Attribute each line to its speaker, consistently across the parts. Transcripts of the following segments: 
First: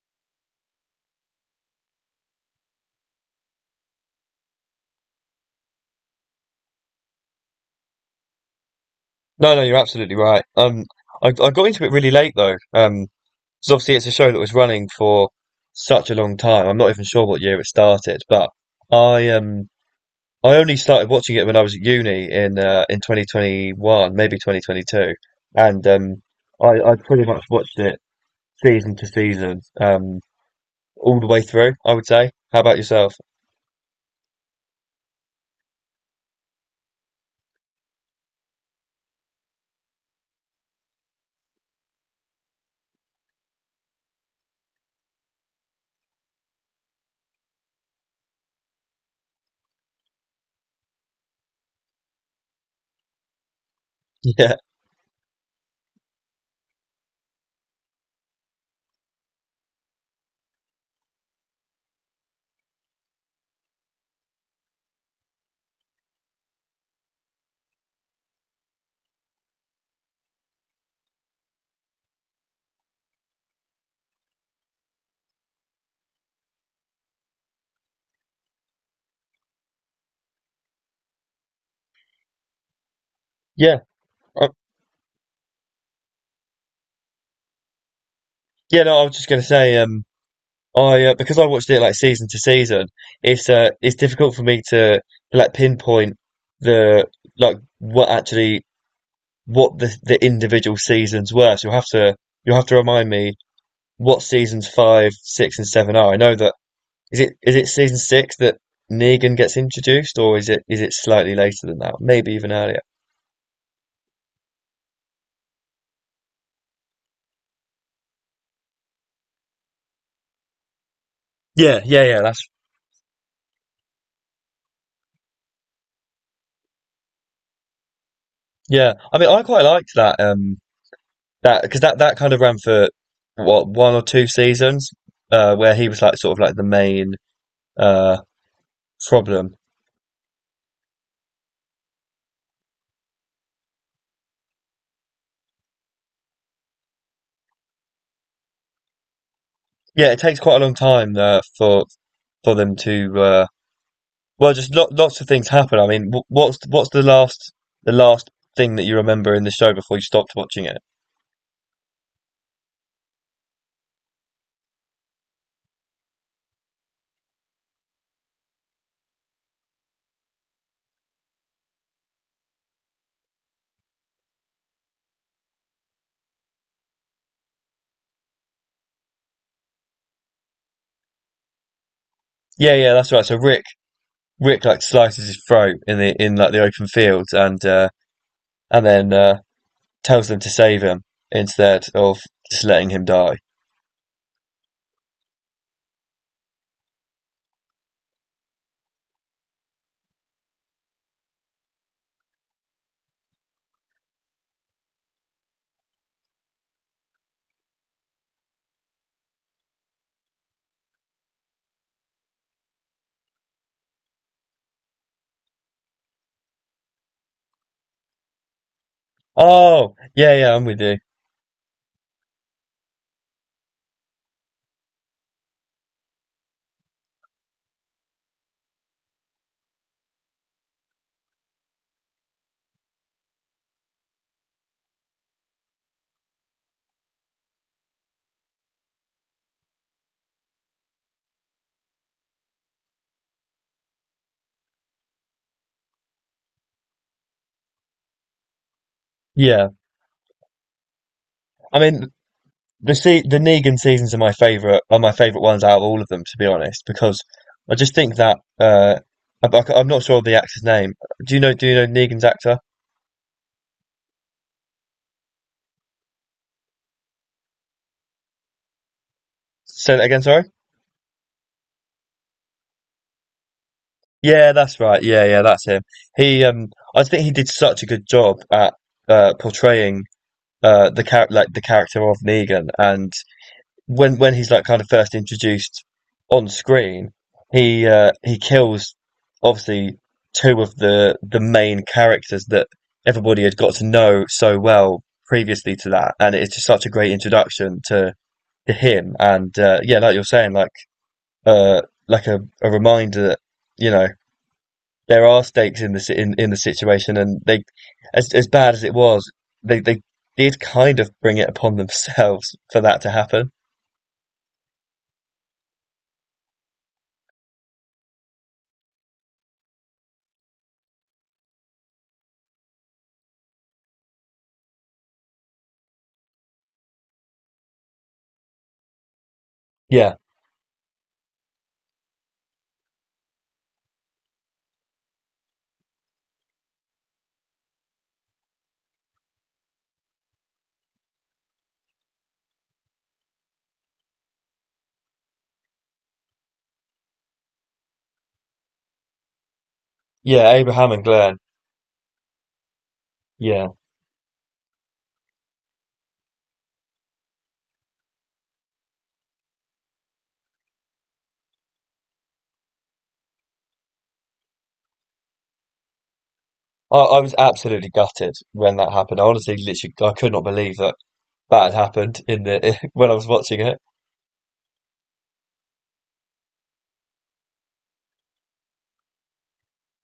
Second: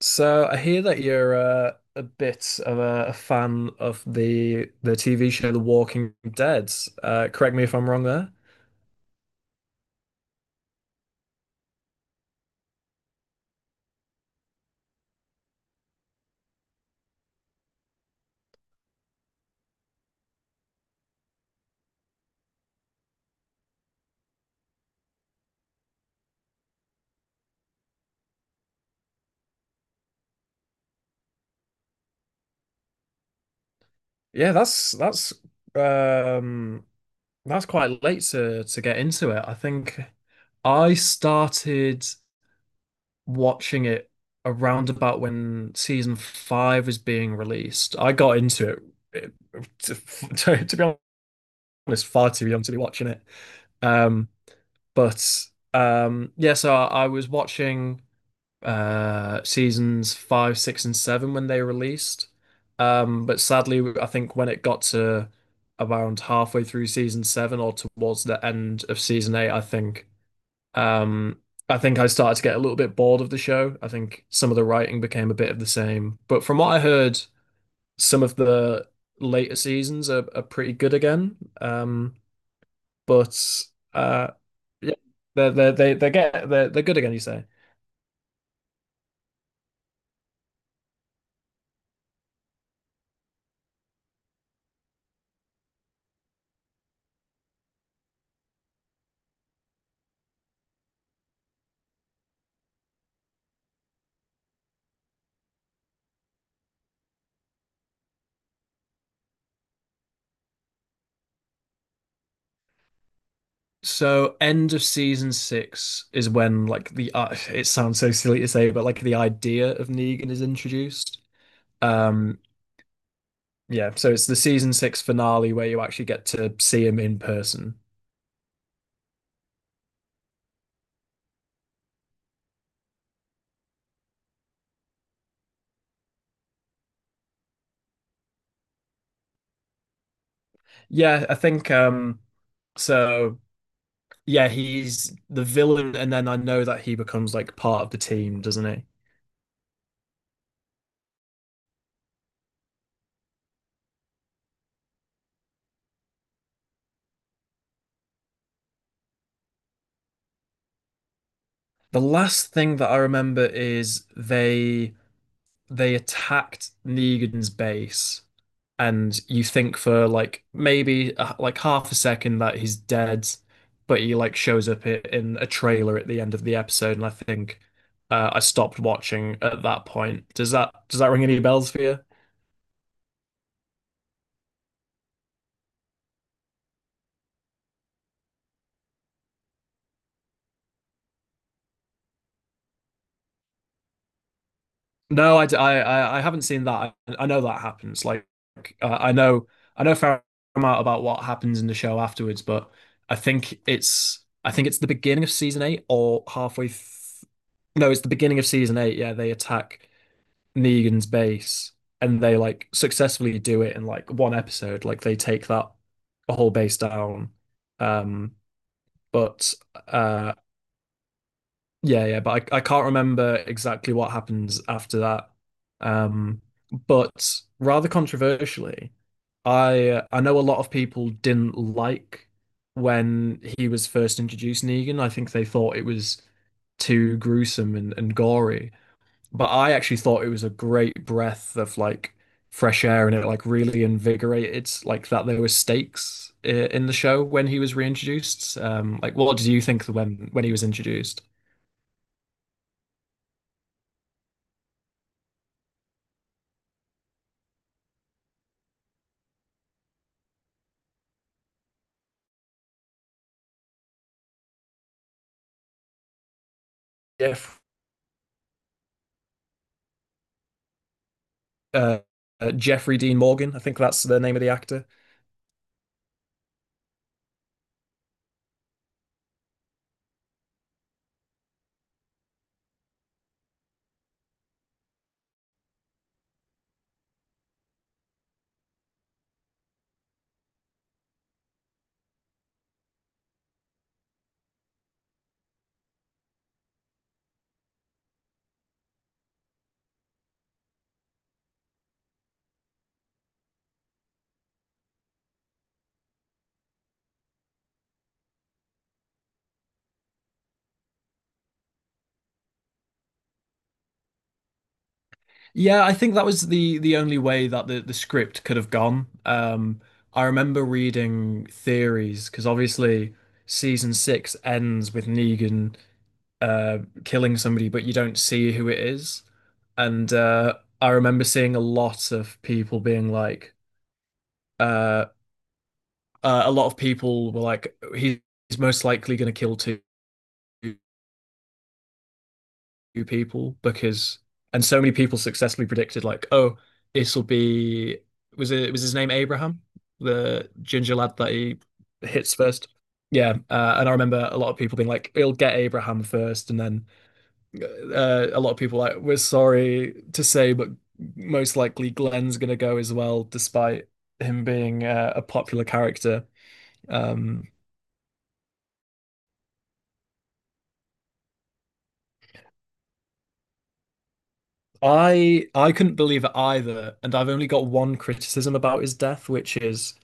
Speaker 1: So I hear that you're a bit of a fan of the TV show The Walking Dead. Correct me if I'm wrong there.
Speaker 2: No, no, you're absolutely right. I got into it really late though. 'Cause obviously it's a show that was running for such a long time. I'm not even sure what year it started, but I I only started watching it when I was at uni in 2021, maybe 2022, and I pretty much watched it season to season, all the way through. I would say. How about yourself?
Speaker 1: Yeah, that's that's um that's quite late to get into it. I think I started watching it around about when season five was being released. I got into it, it- to, to be honest, far too young to be watching it. Um,
Speaker 2: Yeah,
Speaker 1: But Yeah, so I was watching seasons five, six, and seven when they released. But sadly, I think when it got to around halfway through season seven or towards the end of season eight, um, I think I started to get a little bit bored of the show. I think some of the writing became a bit of the same. But from what I heard, some of the later seasons are pretty good again. Um, but
Speaker 2: yeah,
Speaker 1: uh,
Speaker 2: uh,
Speaker 1: yeah, they're they get they're good again. You say
Speaker 2: yeah. No, I was just gonna say. I Because I watched it like season to season, it's difficult for me to like pinpoint the like what actually what the individual seasons were. So you'll have to remind me what seasons five, six, and seven are. I know that is it season six that Negan gets introduced, or is it slightly later than that? Maybe even earlier.
Speaker 1: so. End of season six is when like the it sounds so silly to say, but like the idea of Negan is introduced.
Speaker 2: Yeah, yeah, yeah.
Speaker 1: Um,
Speaker 2: That's
Speaker 1: yeah, so it's the season six finale where you actually get to see him in person.
Speaker 2: yeah. I mean, I quite liked that. That because that kind of ran for what one or two seasons, where he was like sort of like the main uh problem.
Speaker 1: Yeah, I think so. Yeah, he's the villain, and then I know that he becomes like part of the team, doesn't he?
Speaker 2: Yeah, it takes quite a long time for them to well, just lo lots of things happen. I mean, what's the last thing that you remember in the show before you stopped watching it?
Speaker 1: The last thing that I remember is they attacked Negan's base, and you think for like maybe like half a second that he's dead, but he like shows up in a trailer at the end of the episode, and I stopped watching at that point. Does that ring any bells for you?
Speaker 2: Yeah, yeah, that's right. So Rick like slices his throat in the in like the open field and and then tells them to save him instead of just letting him die.
Speaker 1: No, I haven't seen that. I know that happens. Uh, I know, I know a fair amount about what happens in the show afterwards, but I think it's the beginning of season eight or halfway. Th No, it's the beginning of season eight. Yeah, they attack Negan's base and they like successfully do it in like one episode. Like they take that whole base down. Um, but
Speaker 2: Oh yeah,
Speaker 1: uh,
Speaker 2: yeah, I'm with you.
Speaker 1: yeah, yeah, but I can't remember exactly what happens after that. Um, but rather controversially, I know a lot of people didn't like when he was first introduced Negan. I think they thought it was too gruesome and gory. But I actually thought it was a great breath of like fresh air and it like really invigorated like that there were stakes in the show when he was reintroduced. Like what did you
Speaker 2: Yeah,
Speaker 1: think when he was introduced?
Speaker 2: I mean the Negan seasons are my favorite ones out of all of them to be honest because I just think that I'm not sure of the actor's name. Do you know Negan's actor?
Speaker 1: Yeah,
Speaker 2: Say that again, sorry.
Speaker 1: uh, Jeffrey Dean Morgan. I think that's the name of the
Speaker 2: Yeah, that's
Speaker 1: actor.
Speaker 2: right. Yeah, yeah, that's him. He I think he did such a good job at portraying like the character of Negan, and when he's like kind of first introduced on screen, he kills, obviously, two of the main characters that everybody had got to know so well previously to that, and it's just such a great introduction to him. And yeah, like you're saying, uh like a reminder that you know there are stakes in in the situation, and they, as bad as it was, they did kind of bring it upon themselves for that to happen.
Speaker 1: Yeah, I think that was the only way that the script could have gone. I remember reading theories because obviously season six ends with Negan killing somebody, but you don't see who it is. And
Speaker 2: Yeah,
Speaker 1: I remember seeing a lot of people being like, uh, a lot of people were like, he's most likely going to kill two people because and so many people successfully predicted like, oh, this will be was his name Abraham, the
Speaker 2: yeah, Abraham
Speaker 1: ginger
Speaker 2: and
Speaker 1: lad that
Speaker 2: Glenn.
Speaker 1: he hits first. Yeah,
Speaker 2: Yeah,
Speaker 1: and I remember a lot of people being like, "It'll get Abraham first, and then a lot of people like, "We're sorry to say, but most likely Glenn's gonna go as well, despite him being a popular character."
Speaker 2: I was
Speaker 1: Um,
Speaker 2: absolutely gutted when that happened. I honestly, literally, I could not believe that that had happened in the when I was watching it.
Speaker 1: I couldn't believe it either, and I've only got one criticism about his death, which is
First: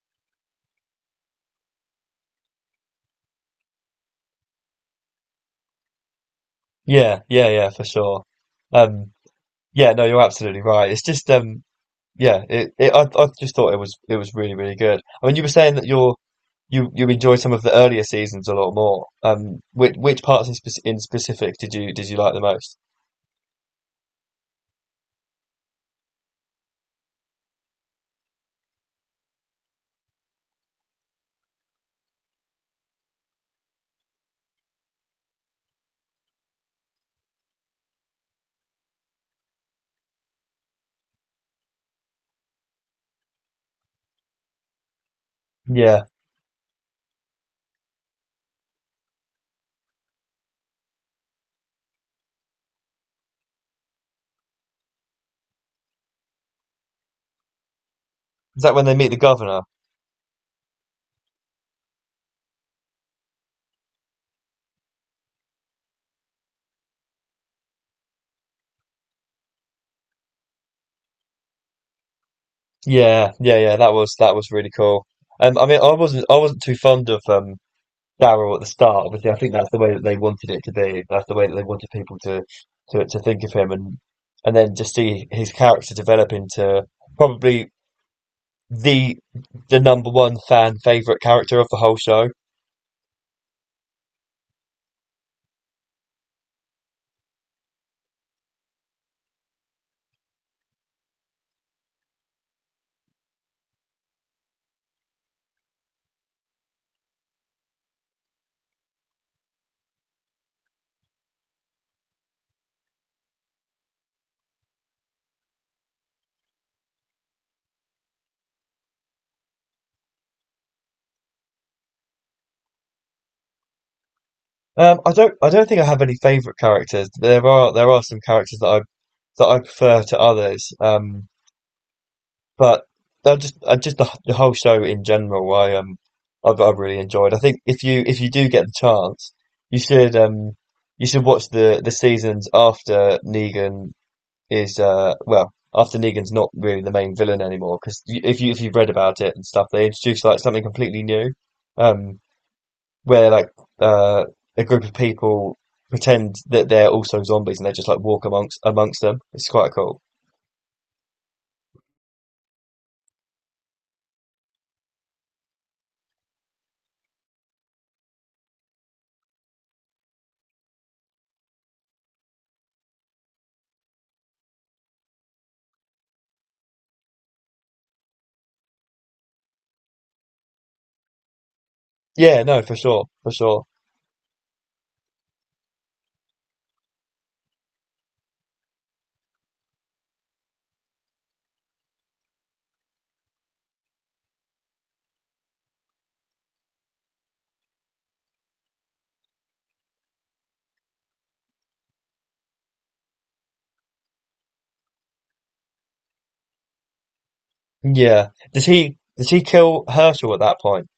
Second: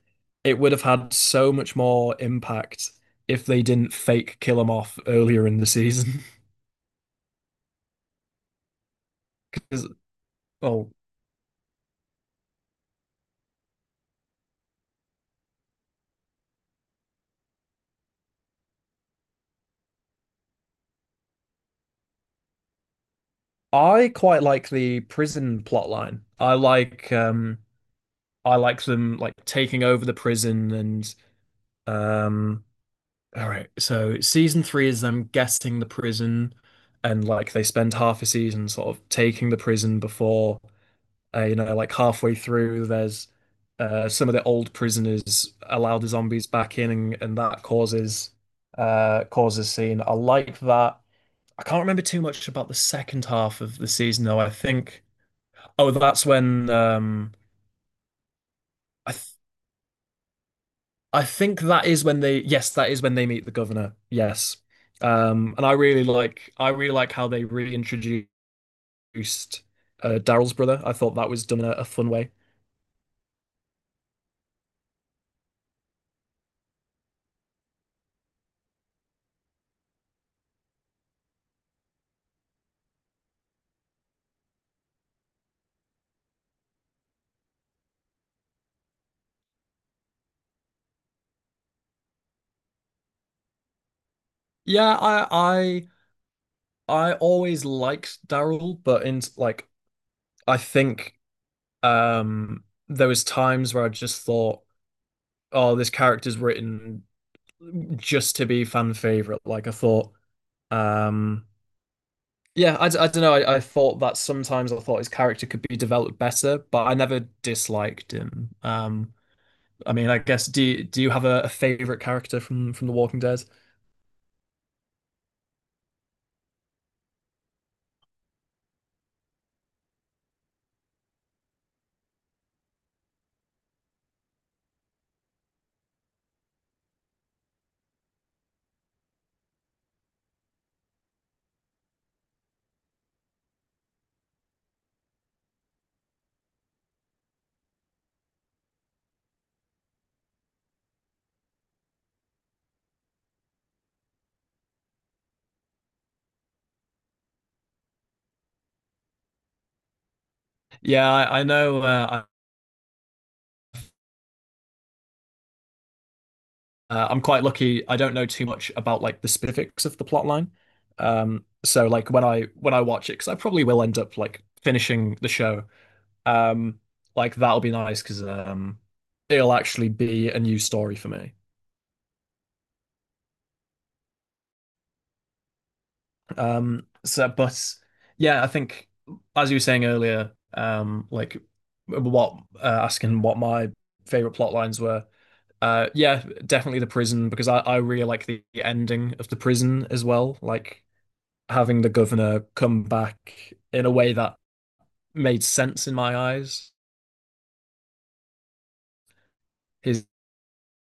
Speaker 1: it would have had so much more impact if they didn't fake kill him off earlier in the season.
Speaker 2: Yeah, yeah, yeah, for sure. Um,
Speaker 1: 'Cause-
Speaker 2: yeah, no, you're absolutely right.
Speaker 1: Well,
Speaker 2: It's just Yeah, it I just thought it was really really good. I mean, you were saying that you you enjoyed some of the earlier seasons a lot more. Which parts in, spec in specific did you like the most?
Speaker 1: I quite like the prison plotline. I like um I like them like taking over the prison and um all right, so season three is them guessing the prison and like they spend half a season sort of taking the prison before you know, like halfway through, there's some of the old prisoners allow
Speaker 2: Yeah,
Speaker 1: the zombies back in, and that causes causes scene. I like that. I can't remember too much about the second half of the season, though. Oh, that's when um,
Speaker 2: is that when they meet
Speaker 1: I
Speaker 2: the
Speaker 1: th
Speaker 2: governor?
Speaker 1: I think that is when they yes, that is when they meet the governor. Yes, and I really like how they reintroduced Daryl's brother. I thought that was done in a fun way.
Speaker 2: Yeah, yeah, yeah. That was really cool. I mean, I wasn't too fond of Daryl at the start. Obviously, I think that's the way that they wanted it to be. That's the way that they wanted people to to think of him, and then just see his character develop into probably, the the number one fan favorite character of the whole show.
Speaker 1: Yeah, I I always liked Daryl, but in like I think there was times where I just thought, oh, this character's written just to be fan favorite. Um yeah, I don't know. I thought that sometimes I thought his character could be developed better, but I never disliked him. I mean, I guess do you have a favorite character from The Walking Dead?
Speaker 2: I don't think I have any favorite characters. There are some characters that I prefer to others. But I just the whole show in general I I've really enjoyed. I think if you do get the chance, you should um you should watch the seasons after Negan is well after Negan's not really the main villain anymore, because if you if you've read about it and stuff, they introduce like something completely new, um where like uh a group of people pretend that they're also zombies and they just like walk amongst them. It's quite cool.
Speaker 1: Yeah, I know. I'm quite lucky. I don't know too much about like the specifics of the plot line. So like when I watch it, because I probably will end up like finishing the show. Um, like that'll be nice because it'll actually be a new story for me.
Speaker 2: Yeah, no, for sure, for sure.
Speaker 1: But yeah, I think as you were saying earlier, like what asking what my favorite plot lines were. Yeah, definitely the prison because I really like the ending of the prison as well. Like having the governor come back in a way that made sense in my eyes.
Speaker 2: Yeah, does he kill
Speaker 1: His
Speaker 2: Herschel at that point?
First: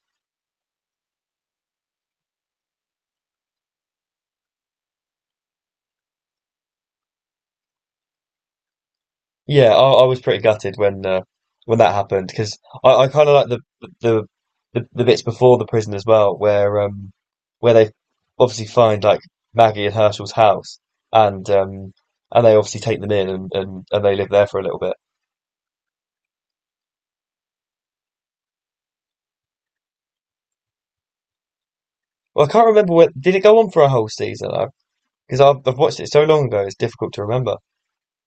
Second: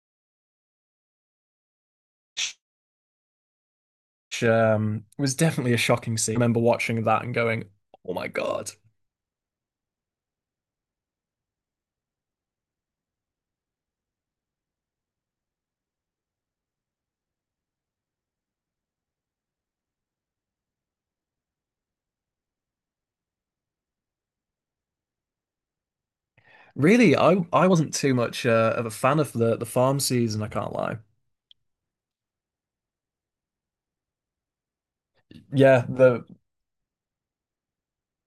Speaker 1: Was definitely a shocking scene. I remember watching that and going, "Oh my God!"
Speaker 2: Yeah, I was pretty gutted when that happened because I kind of like the the bits before the prison as well, where they obviously find like Maggie and Herschel's house, and and they obviously take them in, and they live there for a little bit.
Speaker 1: Really, I wasn't too much of a fan of the farm season. I can't lie.
Speaker 2: Well, I can't remember, what did it go on for a whole season? Because I've
Speaker 1: Yeah,
Speaker 2: watched it so
Speaker 1: the
Speaker 2: long ago, it's difficult to remember.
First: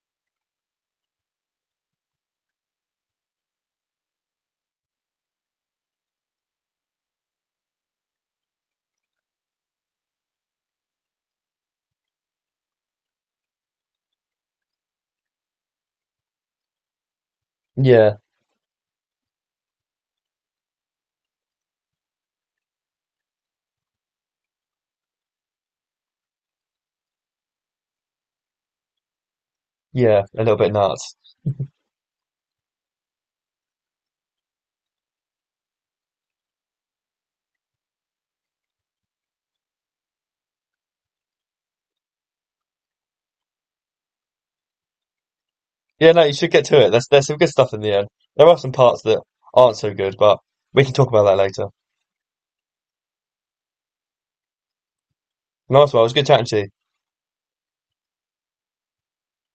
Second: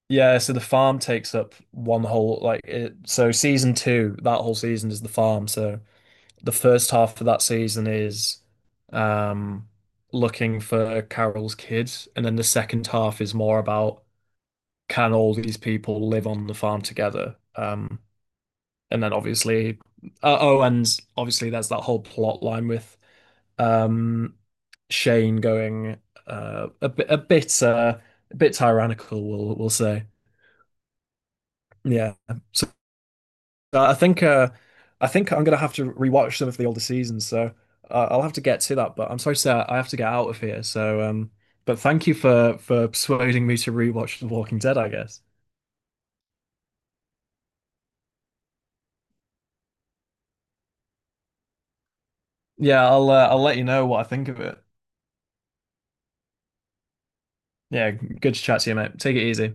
Speaker 1: yeah. So the farm takes up one whole like it. So season two, that whole season is the farm. So the first half of that season is um, looking for Carol's kids, and then the second half is more about can all these people live on the farm together?
Speaker 2: Yeah,
Speaker 1: And then obviously, oh, and obviously there's that whole plot line with um, Shane going uh, a bit, a bit, uh, a bit tyrannical, we'll say.
Speaker 2: yeah, a little bit nuts.
Speaker 1: Yeah, so Uh, I think uh, I think I'm gonna have to rewatch some of the older seasons, so I'll have to get to that. But I'm sorry, sir, I have to get out of here. But thank you for persuading me to rewatch The Walking Dead, I guess.
Speaker 2: Yeah, no, you should get to it. There's some good stuff in the end. There are some parts that aren't so good, but we can talk about that later.
Speaker 1: Yeah, I'll let you know what I think of it.
Speaker 2: Nice one. It was good chatting to you.
Speaker 1: Yeah, good to chat to you, mate. Take it easy.